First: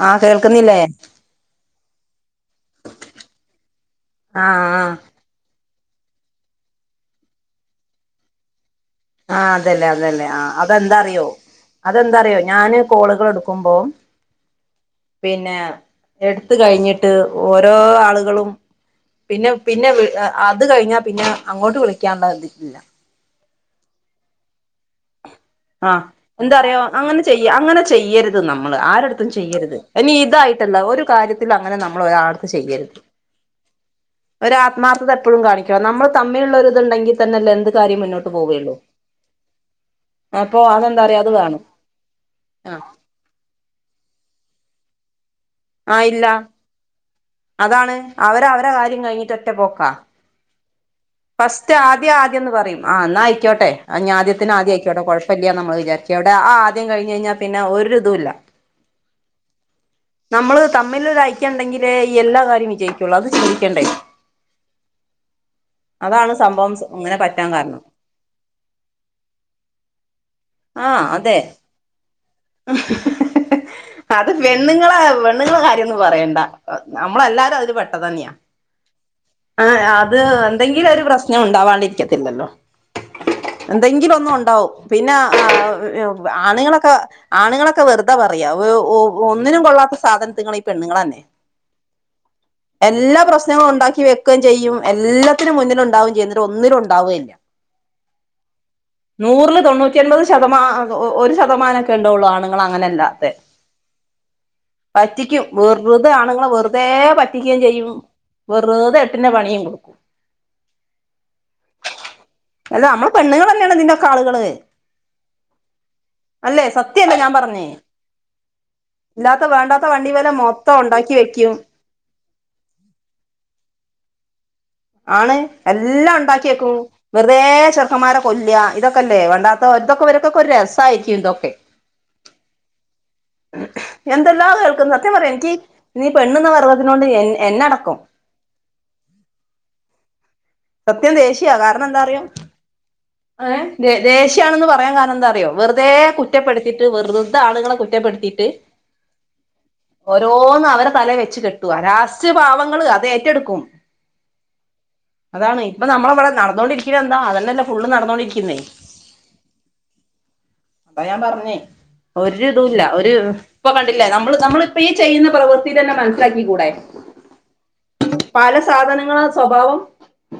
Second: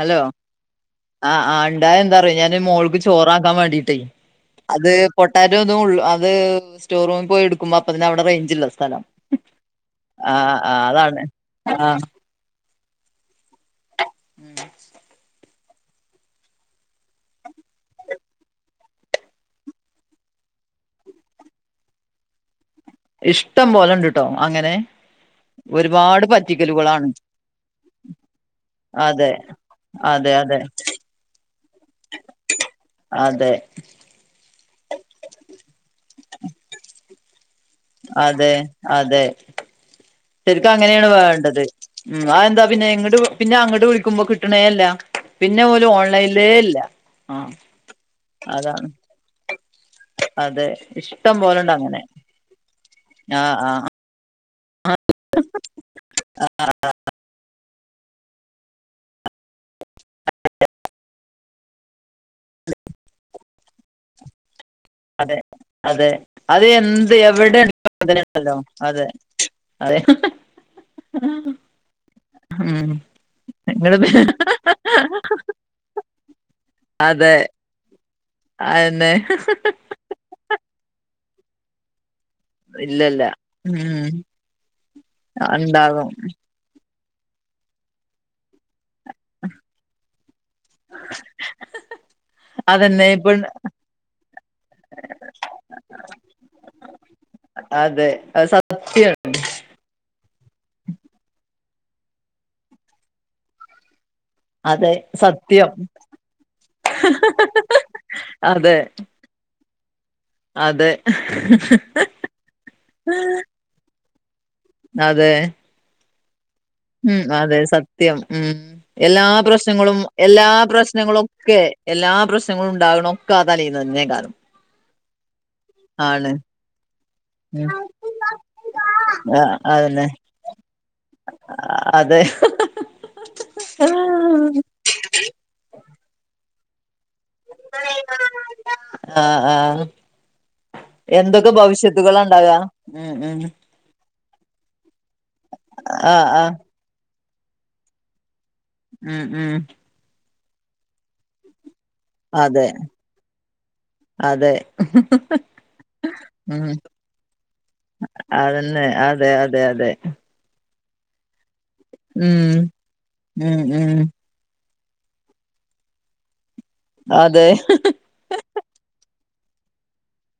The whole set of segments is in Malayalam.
ഹലോ ആഹ് കേൾക്കുന്നില്ലേ ആഹ് ആ ഇണ്ടായ എന്താറിയോ ഞാൻ മോൾക്ക് ചോറാക്കാവേണ്ടീട്ടേ ആഹ് അത് ആഹ് പൊട്ടാറ്റോതും ഉള്ളൂ അത് സ്റ്റോർറൂമിൽ പോയി എടുക്കുമ്പോ അപ്പതന്നെ അവടെ റേഞ്ചിള്ള സ്ഥലം. ആ അതന്നേ അതന്നേ ആ ആഹ് ആഹ് അതാണ് അതെന്താറിയോ ആഹ് അതെന്താറിയോ ഞാന് കോളുകൾ എടുക്കുമ്പോം.... ഉം പിന്നെ എട്ത് കഴിഞ്ഞിട്ട് ഓരോ ആളുകളും.. പിന്നെ പിന്നെ വ് അ അത് കഴിഞ്ഞാ പിന്ന അങ്ങോട്ട് വിളിക്കാൻള്ളതി ഇല്ല. ഇഷ്ടം പോലെണ്ട് ട്ടോ അങ്ങനെ ആഹ് ഒരുപാട് എന്താറിയോ പറ്റിക്കലുകളാണ് അങ്ങനെ ചെയ്യ അങ്ങനെ ചെയ്യരുത് നമ്മള് ആരുടുത്തും അതെ ചെയ്യരുത് എനി അതെ അതെ ഇതായിട്ടല്ല ഒരു കാര്യ തിൽ അങ്ങനെ നമ്മൾ ഒരാളെട്ത്ത് ചെയ്യരുത്. അതെ ഒരു ആത്മാർത്ഥത എപ്പോഴും കാണിക്കണം നമ്മൾ തമ്മിലുള്ള ഒര് ത്ണ്ടെങ്കിൽ തന്നെല്ലേ എന്ത് കാര്യം മുന്നോട്ട് അതെ പോവുയുള്ളൂ അതെ ശരിക്കും അതെന്താ അങ്ങനെയാണ് പറയാ അത് വേണം വേണ്ടത് ഉം, അതെന്താ ആഹ് പിന്നെ ഇങ്ങട് പിന്നെ അങ്ങട് വിളിക്കുമ്പോ കിട്ടണേല്ല? പിന്നെ ഓൽ ആ ഇല്ല ഓൺലൈൻലേ ഇല്ല ആഹ് അതാണ് അവര അവരെ അതാണ് കാര്യം കഴിഞ്ഞിട്ട് ഒറ്റ പോക്കാ. അതെ ഇഷ്ടം പോലെണ്ട് ഫസ്റ്റ് അങ്ങനെ ആദ്യം ആദ്യന്ന് പറയും ആ എന്നാ ആഹ് അയിക്കോട്ടെ ആഹ് അഞ്ഞി ആദ്യത്തിന് ആദ്യയിക്കോട്ടെ കുഴപ്പല്യന്ന് നമ്മള് വിചാരിക്യാ എവടെ അ ആദ്യ കയിഞ്ഞായിഞ പിന്നെ ഒരുതുല്ല നമ്മള് തമ്മില്ള്ള ഐക്യ ണ്ടെങ്കിലേ എല്ലാ കാര്യം വിജയിക്കുള്ളൂ അത് ചിന്തിക്കണ്ടേ അതെ അതെ അതാണ് അത് സംഭവം എന്ത് ഇങ്ങനെ പറ്റാൻ എവിടെ കാരണം [unintelligible] അതെ അതെ ഹി ഹി ആ അതെ ഹി ഉം ഹി നിങ്ങള് അത് പെണ്ണുങ്ങളെ പെണ്ണുങ്ങളെ കാര്യഒന്നും പറയണ്ട എ നമ്മളെ അതെ എല്ലാരും അതില് പെട്ടതന്യ അതന്നെ എ അത് എന്തെങ്കിലും ഒരു പ്രശ്നം ഉണ്ടാവാണ്ടിരിക്കത്തില്ലല്ലോ. ഇല്ലല്ല ഉം എന്തെങ്കിലു ഒന്നുണ്ടാവും പിന്നെ അ ഉ ഉണ്ടാകും ആണുങ്ങളൊക്കെ ആണുങ്ങളൊക്കെ വെറുതെ പറയ വേ ഉ ഒന്നിനും കൊള്ളാത്ത സാധനത്തിങ്ങള് ഈ പെണ്ണുൾ തന്നെ. അതന്നെ എല്ലാ ഇപ്പൊ പ്രശ്നങ്ങളും ഉണ്ടാക്കി വെക്കെചെയ്യും എല്ലാത്തിനും മുന്നില് ണ്ടാവേ ചെയ്യുന്നട്ട് ഒന്നിലുണ്ടവെല്യ ഉണ്ടാവേയില്ല അതെ അത് സത്യാണ് നൂറ്റി എൻപത് ശതമാ ഒ ഒരു ശതമാനൊക്കെണ്ടവോള്ളു ആണുങ്ങൾ അങ്ങനെ അല്ലാത്ത അതെ പറ്റിക്കും സത്യം വെറുതെ അ ങ്ങളെ വെറുതേ പറ്റിക്കെം ചെയ്യും അതെ വെറുതെ എട്ടിന്റെ പണിയും കൊടുക്കും അതെ ഹെ ഹെ പെണ്ണ്ങ്ങളെന്നെയാണ് ഇതിൻ്റൊക്കളുകള് അതെ അല്ലെ സത ഉം അതെ സത്യം ഉം എല്ലാ ഇല്ലാത്ത വേണ്ടാത്ത പ്രശ്നങ്ങളും വണ്ടി വില എല്ലാ മൊത്തം ഉണ്ടാക്കി വെക്കും പ്രശ്നങ്ങളൊക്കെ എല്ലാ പ്രശ്നങ്ങളുണ്ടവ്‌നൊക്കെ അ തലേന്നെന്നായിക്കാരം ആണ് എല്ലാ ഉണ്ടാക്യകും വെറുത ഉം ചെറുക്കമാര കൊല്യ ഇതൊക്കെല്ലേ ആ വണ്ടത്ത അതന്നെ ഒരുതൊക്കെ വരക്കൊക്കെ ഒരു രസായിരിക്യു തൊക്കേ അതെ ഹി എന്തെല്ലാ കേൾക്കുന്ന സത്യം പറയാം എനിക്ക് നീ പെണ്ണുന്ന പറയുന്നതിനോട് എന്നെടകം [unintelligible] ആ ആ സത്യം ദേഷ്യം കാരണാന്തറിയോ? ഉണ്ടാകാ ഉം ഉം ഏ ദേ ദേഷ്യാണെന്ന് പറയാകാരണ എന്താ അറിയോ വെറുതെ ആഹ് ആഹ് കുറ്റപ്പെടുത്തി റ്റ് വെറുതെ ആളുകളെ കുറ്റപ്പെടുത്തിയിട്ട് ഉം ഉം ഓരോന്ന് അവരെ തല വെച്ച് കെട്ടു ലാസ്റ്റ് അതെ പാവങ്ങള് അത് ഏറ്റെടുക്കും അതെ അതാണ് ഇപ്പൊ നമ്മള ഇവിടെ ഉം നടന്നോണ്ടിരികിണെ എന്താ അതന്നെല്ലേ ഫുള്ളു നടന്നോണ്ടിരിക്കിനെ അതന്നെ അതെ അതെ അതെ അപ്പൊ ഞാൻ പറഞ്ഞേ ഉം ഒരിതുല്ല ഒരു ഉം ഇപ്പൊ ഉം കണ്ടില്ലേ നമ്മ നമ്മള് നമ്മളിപ്പ ഈ ചെയ്യുന്ന പ്രവൃത്തി തന്നെ മനസ്സിലാക്കി കൂടെ അതെ പല സാധനങ്ങള് സ്വഭാവം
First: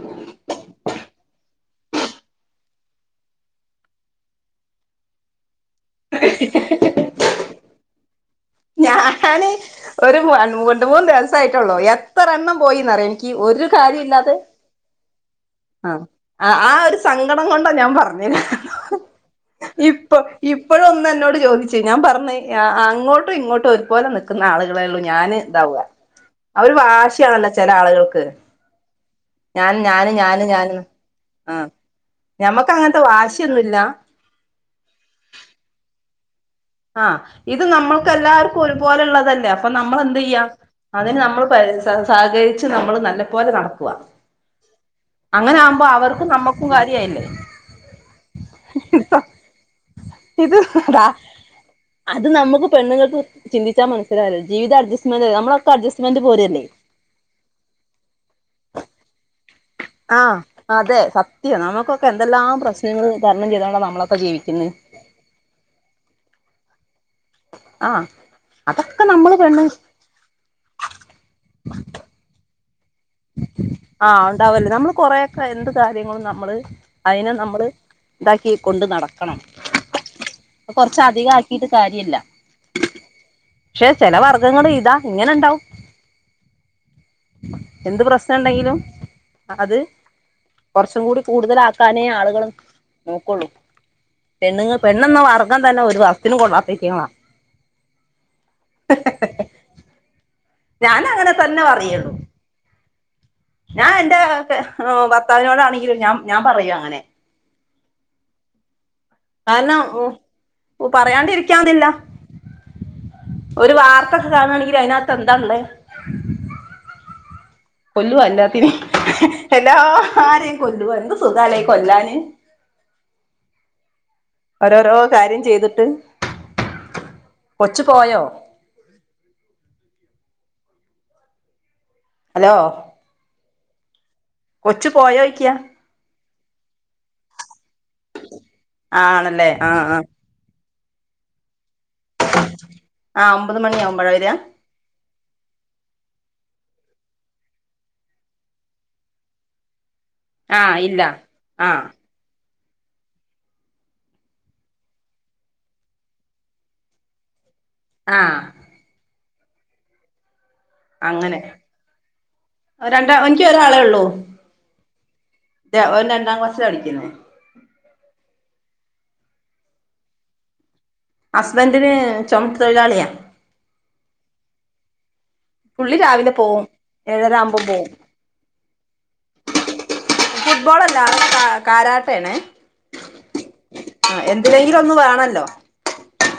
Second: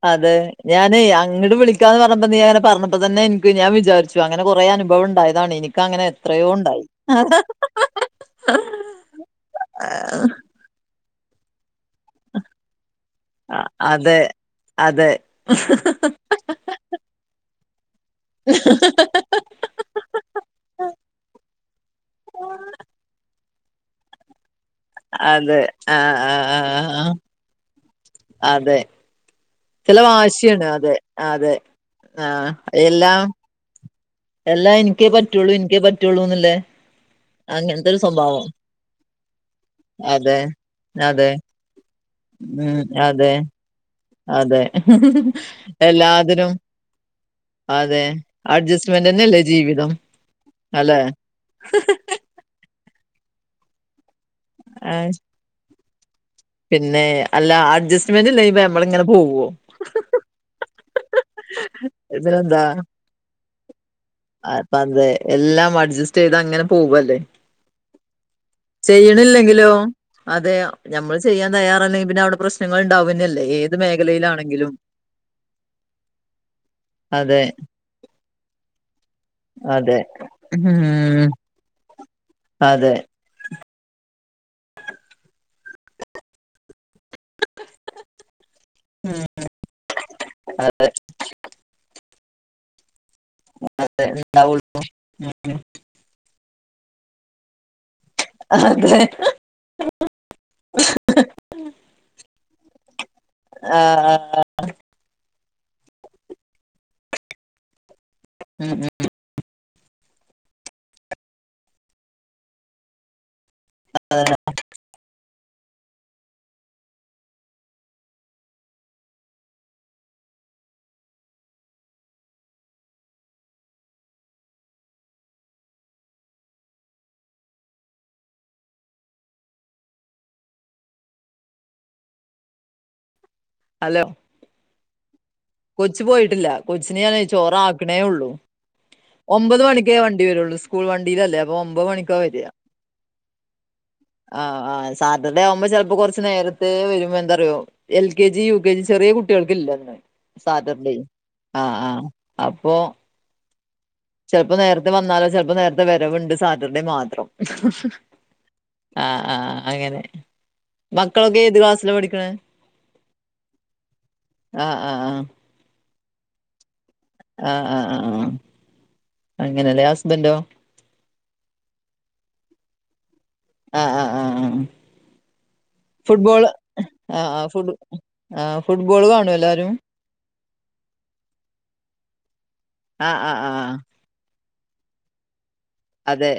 അതെ ഞാനേ അങ്ങട് വിളിക്കാന്ന് പറഞ്ഞ നീ അങ്ങനെ പറഞ്ഞപ്പോ തന്നെ എനിക്ക് ഞാൻ വിചാരിച്ചു അങ്ങനെ കൊറെ അനുഭവം ഉണ്ടായതാണ് എനിക്ക് അങ്ങനെ എത്രയോ ഉണ്ടായി ഞാന് ഒരു രണ്ട് മൂന്ന് ദിവസ ആയിട്ടുള്ളൂത്ര ഇത്ര എണ്ണം പോയിന്നറിയോ എനിക്ക് ഒരു കാര്യ അതെ ഇല്ലാതെ അതെ ആഹ ആ ആ ഒരു സങ്കടം കൊണ്ടാ ഞാൻ പറഞ്ഞേരാ ഇപ്പ ഇപ്പോഴ ഒന്ന് എന്നോട് ചോദിച്ചു ഞാൻ പറഞ്ഞ അങ്ങോട്ടും ഇങ്ങോട്ടും ഒരുപോലെ ന്ന ആളുകളേള്ളൂ ഞാന് അതെ ഇതാവുക ആഹ് ആഹ് അവര് ആഹ് ആഹ് വാശിയാണല്ലോ ചെല ആളുകൾക്ക് അതെ ഞാന് ചില ഞാന് ഞാന് വാശിയാണ് ഞാനും അതെ അതെ ആഹ ആഹ് ഞമ്മക്ക് അങ്ങനത്തെ എല്ലാം വാശിയൊന്നുംല്ല എല്ലാം എനിക്കേ പറ്റുള്ളു എനിക്കേ പറ്റുള്ളൂന്നല്ലേ ആഹ് ഇത് നമ്മൾക്കല്ലാവർക്കും ഒരുപോലെുള്ളള്ളതല്ലേ അപ്പൊ നമ്മൾ എന്ത് അതെ ചെയ്യാം അതിന് അതെ നമ്മൾ പ സഹകരിച്ച് ഉം നമ്മള് നല്ല അതെ പോലെ നടക്കുക അതെ അങ്ങനെ ആകുമ്പോ അവർക്കും എല്ലാതിനും നമ്മുക്കും കാര്യായില്ലേ അതെ അഡ്ജസ്റ്റുമെന്റ് തന്നെല്ലേ ജീവിതം ഇത് അല്ലെ [unintelligible] അത് നമുക്കു പെണ്ണൾക്ക് ചിന്തിച്ചാൽ മനസിലവുല്ലോ ജീവിത ആ, അഡ്ജസ്റ്റ് നമ്മൊക്കെ അഡ്ജസ്റ്റ് പോലും പിന്നെ അല്ല അഡ്ജസ്റ്റ്മെന്റ് ഇല്ലങ്ക നമ്മള ഇങ്ങനെ പോവുവോ ആഹ് അതെ സത്യം നമുക്കൊക്കെ ഇതിനെന്താ എന്തെല്ലാം പ്രശ്നങ്ങൾ തരണം ചെയ്ത കൊണ്ടാണ് നമ്മളൊക്കെ ജീവിക്കുന്നത് അപ്പ അതെ എല്ലാം അഡ്ജസ്റ്റ് ചെയ്ത് അങ്ങനെ പോവല്ലേ ആഹ് അതൊക്കെ നമ്മള് പെണ്ണ് ചെയ്യണില്ലെങ്കിലോ അതെ നമ്മള് ചെയ്യാൻ തയ്യാറല്ലെങ്കിൽ പിന്നെ അവിടെ പ്രശ്നങ്ങൾ ഉണ്ടാവുന്നല്ലേ ഏത് മേഖലയിലാണെങ്കിലും കുറെയൊക്കെ എന്ത് കാര്യങ്ങളും നമ്മള് അതിനെ അതെ നമ്മള് ഇതാക്കി കൊണ്ട് നടക്കണം അതെ കൊറച്ച ഉം അധികം ആക്കിട്ട് കാര്യല്ല അതെ പക്ഷെ ചില വർഗ്ഗങ്ങൾ ഇതാ ഇങ്ങനെ ഉണ്ടാവും എന്ത് പ്രശ്നം ഉണ്ടെങ്കിലും അത് കുറച്ചും കൂടി കൂടുതല താനേയും ആളുകളും നോക്കുള്ളൂ പെണ്ണു അത്ണ്ടാവുള്ളൂ പെണ്ണന്ന വർഗാൻ തന്നെ ഒരു വ ത്തിന് കൊടുവാത്തേക്ക അതെ ഞാൻ അങ്ങനെ തന്നെ പറയുള്ളൂ ഞാൻ എന്റെ ആഹ് ഭർത്താവിനോടാണെങ്കിലും ഞാൻ ഞാൻ പറയൂ അങ്ങനെ ഉം ഉം കാരണം പറയാണ്ടിരിക്കാവുന്നില്ല ഒരു വാർത്തൊക്കെ കാണുകണെങ്കിൽ അതിനകത്ത് എന്താണള്ളേ കൊല്ലുവ എല്ലാത്തിനേം എല്ലാരെയും കൊല്ലു എന്ത് സുഖാ കൊല്ലാന് ഓരോരോ കാര്യം ചെയ്തിട്ട് കൊച്ചു പോയോ ഹലോ അലോ കൊച്ചു പോയോയ്ക്കാ കൊച്ചു പോയിട്ടില്ല കൊച്ചിന ഞാൻ ചോറ ആക്കണേ ഉള്ളൂ ആണല്ലേ ഒമ്പത് ആഹ് മണിക്കേ ആഹ് വണ്ടി വരുള്ളൂ സ്കൂൾ വണ്ടിയിലല്ലേ അപ്പൊ ഒമ്പത് മണിക്കോ വരി ആഹ് ഒമ്പത് മണിയാവുമ്പോഴാ വരിക ആ സാറ്റർഡേ ആവുമ്പോ ചിലപ്പോ കുറച്ച് നേരത്തെ വരുമ്പോ എന്താറിയോ L K G U K G ചെറിയ കുട്ടികൾക്കല്ലന്ന് ആഹ് സാറ്റർഡേ ഇല്ല ആ ആഹ് ആ അപ്പോ ചിലപ്പോ നേരത്തെ വന്നാലോ ചിലപ്പോ നേരത്തെ വരവുണ്ട് സാറ്റർഡേ മാത്രം ആഹ് ആഹ് ആഹ അങ്ങനെ മക്കളൊക്കെ അങ്ങനെ ഏത് ക്ലാസ്സില പഠിക്കണ രണ്ടാ എനിക്ക് ആഹ് ആഹ് ആഹ ല്ല ഓൻ രണ്ടാം ക്ലാസ്സില പഠിക്കുന്നേ ആഹ് ആഹ് ആഹ് ആഹ് അങ്ങനല്ലെ ഹസ്ബൻഡോ ഹസ്ബൻഡിന് ചുമട്ട് തൊഴിലാളിയാ അ അ ആഹ് ആഹ് പുള്ളി രാവിലെ ഫുട്ബോള് പോവും ആഹ് ഏഴര ആഹ് ആവുമ്പോ ഫുഡ് പോവും ആഹ് ഫുട്ബോള് കാണോ എല്ലാരും? ഫുട്ബോൾ അല്ലാ കാ കാരാട്ടയാണ് ആഹ് ആഹ് ആഹ് ആഹ് ആഹ് എന്തിനെങ്കിലും ഒന്ന് വേണല്ലോ അതെ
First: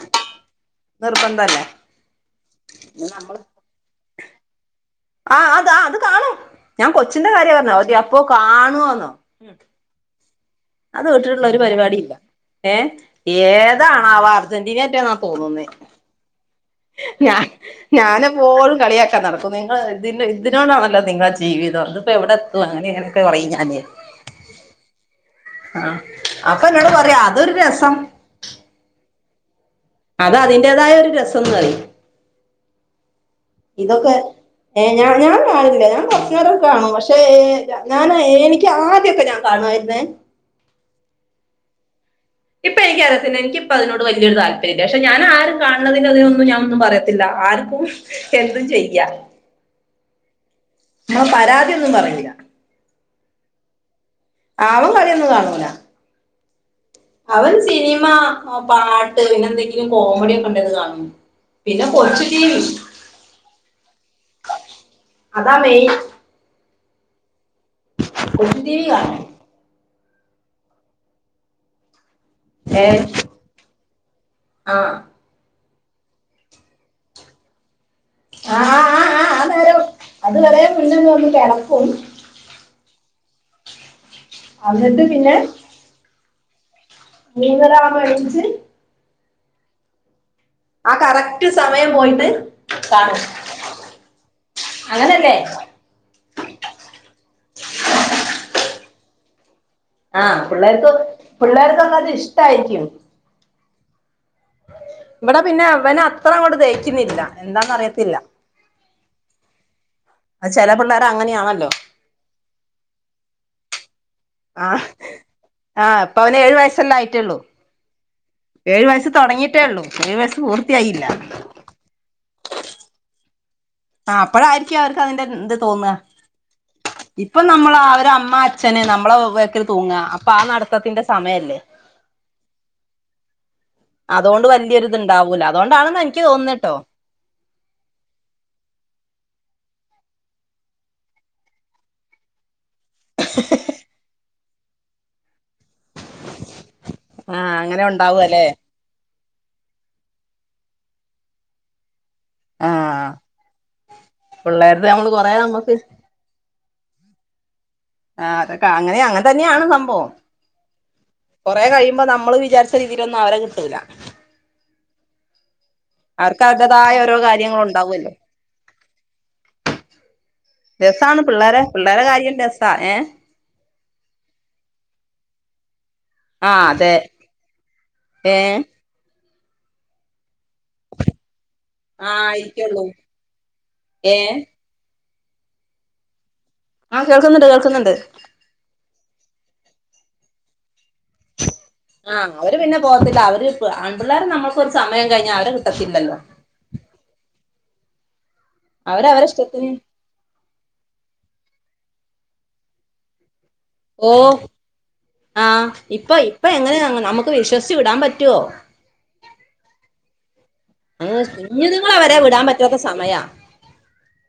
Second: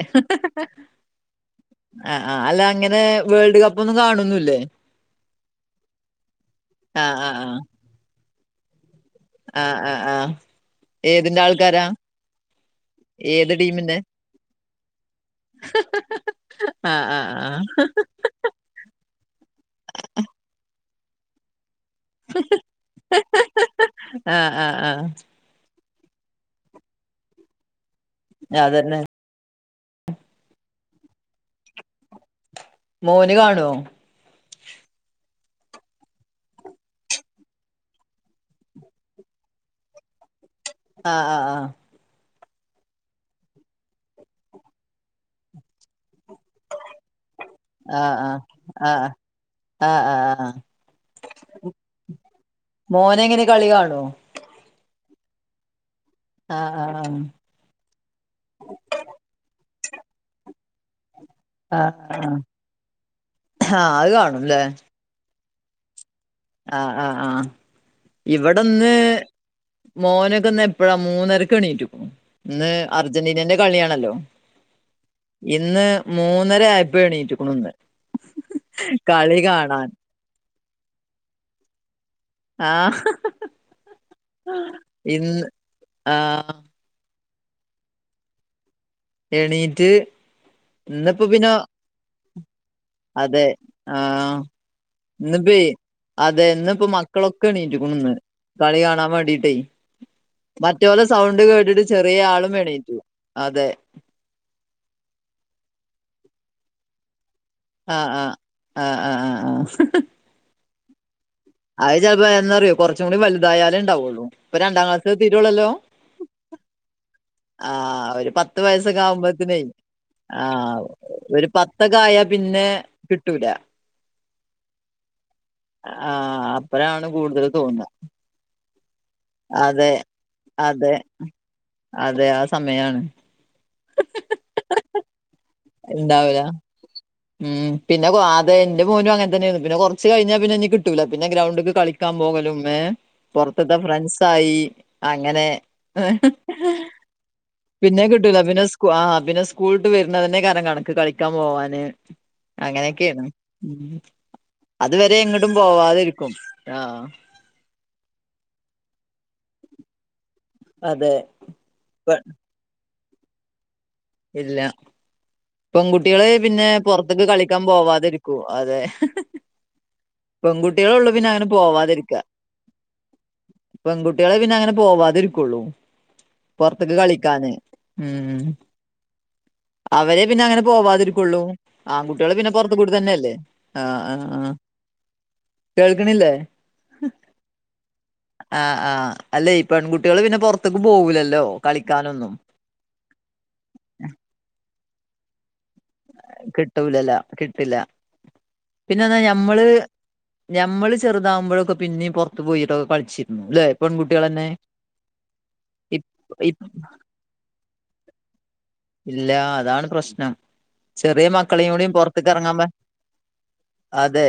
നിർബന്ധം അല്ലേ. അഹ് ആഹ് അല്ല അങ്ങനെ വേൾഡ് കപ്പ് ഒന്നും കാണുന്നുല്ലേ? ആഹ് അത് അത് കാണും ഞാൻ കൊച്ചിന്റെ ആഹ് കാര്യം പറഞ്ഞോ ഓ അപ്പോ കാണുന്നോ. ആഹ് ആഹ് ആഹ് അത് ഏതിന്റെ [unintelligible] ഒരു ആൾക്കാരാ പരിപാടി ഇല്ല. ഏഹ് ഏത് ടീമിന്റെ ഏതാണാവ അർജന്റീനറ്റേന്നാ തോന്നുന്നേ ആഹ് ആഹ് ഞാ ആഹ് ഞാനും ഓളും കളിയാക്കാൻ നടക്കും നിങ്ങൾ ഇതി ഇതിനോടാണല്ലോ നിങ്ങള ജീവിതം ത് പ്പ എവിടെ എത്തും അങ്ങനെ ഇങ്ങനൊക്കെ കൊറേ [unintelligible] ആഹ് ആഹ് ആഹ് ആഹ് അപ്പൊ എന്നോട് പറയാ അതൊരു രസം. ഞാതന്നെ അത് അതിന്റേതായ ഒരു രസംന്ന് പറിം. മോന് കാണോ? ഇതൊക്കെ ഏഹ് ഞാ ഞാൻ കാണില്ല ഞാൻ കൊർച്ചേരം കാണും. പക്ഷെ ഞാൻ ഏഴണിക്ക് ആദ്യക്കെ ഞ അവ്ട്ന്നാ വര്ണെ ആഹ് ആഹ് ആഹ് ഇപ്പ എനിക്ക് അറിയത്തിന് എനിക്ക്പ്പപ്പോ അതിനോട് വലിയൊ താല്പര്യല്ല. പക്ഷെ ഞാ ആരും കാൺതിന് അതിനൊന്നും ഞാ ഒന്നും പറയത്തില്ല ആർക്കും ആഹ് ആഹ് എന്തും ചെയ്യാ. ആഹ് ആഹ് ആഹ് ആഹ് [unintelligible] പരാതിയൊന്നും പറയൂല. മോന എങ്ങനെ കളികാണോ? അവം കളി ഒന്നും കാണൂല. ആഹ് ആഹ് അവര് സിനിമ പാട്ട് പിന്നെ എന്തെങ്കിലും കോമഡിയ ഒക്കെ ണ്ടങ്കി കാണും. പിന്നെ ആഹ് കൊച്ചു ആഹ് ടി വി ആഹ് അത് കാണുംല്ലേ? അതാ മേയ്ൻ ആഹ് ആഹ് ആഹ് കൊച്ചു ടി വി ഇവടെന്ന് കാണും മോനൊക്കെന്ന് എപ്പഴാ മൂന്നരക്ക് എണീറ്റ് ഇന്ന് ഏ അർജന്റീനന്റെ കളിയാണല്ലോ ആ ഇന്ന് മൂന്നര ആയപ്പ എണീറ്റ്ക്കുണു ന്ന്. ആ ആ ആ ആ കളി ആ നേരം കാണാൻ അത് വരെ പിന്നെ ഞ്ഞ് വന്ന് കെടക്കും. ആഹ് എന്നിട്ട് ഇന്ന് പിന്നെ ആഹ് [unintelligible] എണീച്ച് എണീറ്റ് ആ ഇന്നിപ്പോ കറക്റ്റ് പിന്നെ സമയം പോയിട്ട് കാണും അതെ ആഹ് ഇന്ന് അങ്ങനല്ലേ പ്പെ അതെ ഇന്ന് പ്പോ മക്കളൊക്കെ എണീറ്റിക്കുണു ന്ന് കളി കാണാൻ വേണ്ടീട്ടേ. ആഹ് പിള്ളേർക്ക് മറ്റോലെ സൗണ്ട് കേട്ടിട്ട് പിള്ളേർക്കൊക്കെ അത് ചെറിയ ആളും ഇഷ്ടായിരിക്കും എണീറ്റു അതെ. ഇവടെ പിന്നെ അവന അത്ര അങ്ങോട്ട് ദഹിക്കുന്നില്ല. എന്താന്ന് ആഹ് അറിയത്തില്ല ആഹ് ആഹ് ആഹ് ആഹ് ആഹ് അത് ചെലെ പിള്ളേർ അങ്ങനെയാണല്ലോ അത് ചെലപ്പോ ന്തറിയോ കൊറച്ച് കൂടി വലുതായാലേ ഇണ്ടാവുള്ളൂ. ആഹ് ആ ഇപ്പൊ അവന് ഏഴു വയസ്സല്ലെ ആയിട്ടൊള്ളൂ. ആഹ് ഒരു പത്ത് വയസക്കെ ആവുമ്പോത്തിനെ ഉള്ളൂ ഏഴു വയസ്സ് ആഹ് പൂർത്തിയായില്ല ഒരു പത്തൊക്കെ ആയാ പിന്നെ കിട്ടൂല ആഹ് അപ്പഴായിരിക്കും അവർക്ക് അതിന്റെ ഇത് തോന്ന ആഹ് അപ്പഴാണ് ഇപ്പൊ കൂടുതൽ നമ്മൾ തോന്നുക ആ ഒരു അമ്മ അ ഛന് നമ്മളെ വേക്കിൽ തൂങ്ങ അതെ അപ്പൊ ആ അതെ നടത്തത്തിന്റെ സമയല്ലേ അതെ ആ സമയാണ് അതോണ്ട് വല്യര് ഇത്ണ്ടാവൂല അദൊണ്ടാണെന്ന് എനിക്ക് ഉണ്ടാവൂല തോന്ന്ന്നട്ടോ ഉം പിന്നെ അദേ ഇന്റെ മോനും അങ്ങൻ തന്നെണ് പിന്നെ കൊർച്ച് കഴിഞ്ഞാ പിന്നെ എനിക്ക് കിട്ടൂല്ല പിന്നെ ഗ്രൗണ്ട്ക്ക് കളിക്കാൻ പോകലും. ഏഹ് പൊർത്ത്ത്തെ ഫ്രണ്ട്സ് ആയി അങ്ങനെ. ആഹ് അങ്ങനെ പിന്നെ ഉണ്ടാവും കിട്ടൂല അല്ലേ പിന്നെ സ്- ആഹ് പിന്നെ സ്കൂൾട്ട് വരുന്നതന്നെയ്കാരം കണക്ക് കളിക്കാൻ പോവാന്. ആഹ് അങ്ങനെക്കെണ് പിള്ളേരുടെ നമ്മള് അതുവരെ കൊറേ എങ്ങട്ടും നമ്മക്ക് പോവാതിരിക്കും ആഹ് ആഹ് അതൊക്കെ അങ്ങനെ അങ്ങൻ തന്നെണ് സംഭവം അതെ കൊറെ കഴിയുമ്പോ പെ നമ്മള് വിചാരിച്ച, രീതിയിലൊന്നും അവരെ കിട്ടൂല്ല ഇല്ല. പെൺകുട്ടികള് അവർക്ക് പിന്നെ അവരുടേതായ ഓരോ പൊർത്ത്ക്ക് കാര്യങ്ങൾ കളിക്കാൻ ഉണ്ടാവുമല്ലോ പോവാതിരിക്കും അതെ പെൺകുട്ടികളെള്ളു രസാണ് പിന്നെ അങ്ങനെ പിള്ളേരെ പിള്ളേരെ പോവാതിരിക്ക കാര്യം രസാ ഏ പെൺകുട്ടികളെ പിന്നെ അങ്ങനെ പോവാതിരിക്കൊള്ളൂ ആ പൊർത്ത്ക്ക് അതെ കളിക്കാന് ഏ ഉം. അവരെ പിന്നെ അങ്ങനെ പോവാതിരിക്കൊള്ളൂ ആ ആൺകുട്ടികള് പിന്നെ ഇരിക്കുള്ളൂ പൊർത്ത്കൂടി തന്നെല്ലേ ഏ ആഹ്ആഹ്. കേൾക്ക്ണില്ലേ ആഹ് കേൾക്കുന്നുണ്ട് കേൾക്കുന്നുണ്ട് ആഹ് ആഹ് അല്ലേ പെൺകുട്ടികള് പിന്നെ പൊർത്ത്ക്ക് പോകൂലല്ലോ കളിക്കാനൊന്നും അത് പിന്നെ പോകത്തില്ല അവര് ആൺപിള്ളേരെ നമ്മുക്കൊരു സമയം കഴിഞ്ഞാ അവരെ കിട്ടത്തില്ലല്ലോ കിട്ടുല്ലല്ലോ കിട്ടില്ല അവര് പിന്നെന്താ അവരെ ഞമ്മള് ഇഷ്ടത്തിന് ഞമ്മള് ചെറുതാകുമ്പഴൊക്കെ പിന്നെയും പൊർത്ത് പോയിട്ടൊക്കെ കളിച്ചിരുന്നു ല്ലെ ഓ പെൺകുട്ടികൾ തന്നെ ആഹ് ഇപ്പൊ ഇപ്- ഇപ്പ ഇപ്- എങ്ങനെ നമുക്ക് വിശ്വസിച്ച് വിടാൻ പറ്റൊ ഇല്ല അതാണ് പ്രശ്നം ചെറിയ മക്കളെയും കൂടിയും [unintelligible] വരെ പുറത്തേക്ക് വിടാൻ ഇറങ്ങാൻ പ പറ്റാത്ത സമയ അതെ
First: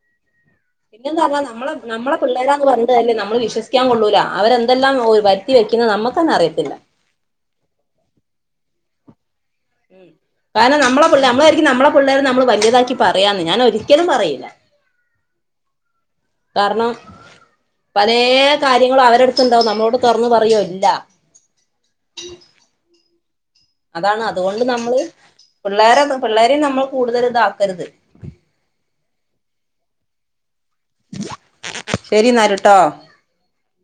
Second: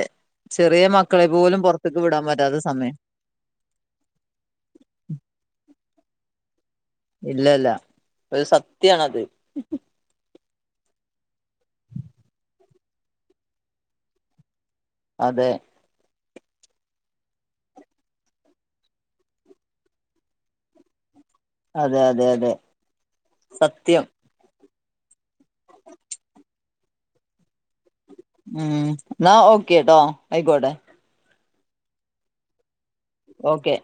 ചെറിയ മക്കളെ പിന്നെന്നർഞ്ഞാ പോലും നമ്മളെ പുറത്തേക്ക് നമ്മളെ വിടാൻ പറ്റാത്ത പിള്ളേരാന്ന് പറഞ്ഞിട്ട് സമയം കാര്യല്ല നമ്മള് വിശ്വസി ക്യാൻ കൊള്ളൂല അവരെന്തെല്ലാം വരുത്തി വെക്കുന്നത് നമുക്കന്നെ അറിയത്തില്ല ഇല്ല ഇല്ല ഒരു സത്യയാണത്. കാരണം നമ്മളെ പിള്ളേർ നമ്മളായിരിക്കും നമ്മളെ പിള്ളേരെ നമ്മള് വല്യതാക്കി പറയാന്ന് ഞാൻ ഒരിക്കലും പറയില്ല. അതെ. കാരണം. പലെ കാര്യങ്ങൾ അവരെടുത്തുണ്ടാവും നമ്മളോട് തൊർന്നു പറയോ ഇല്ല അതെ അതെ അതെ സത്യം അതാണ് അതുകൊണ്ട് നമ്മള് പിള്ളേരെ പിള്ളേരിം നമ്മൾ കൂടുതൽ ഇതാക്കരുത് ഉം ന്നാ ഓക്കെ ട്ടോ അയിക്കോട്ടെ ശരി ഇന്നാല് ട്ടോ ഓക്കെ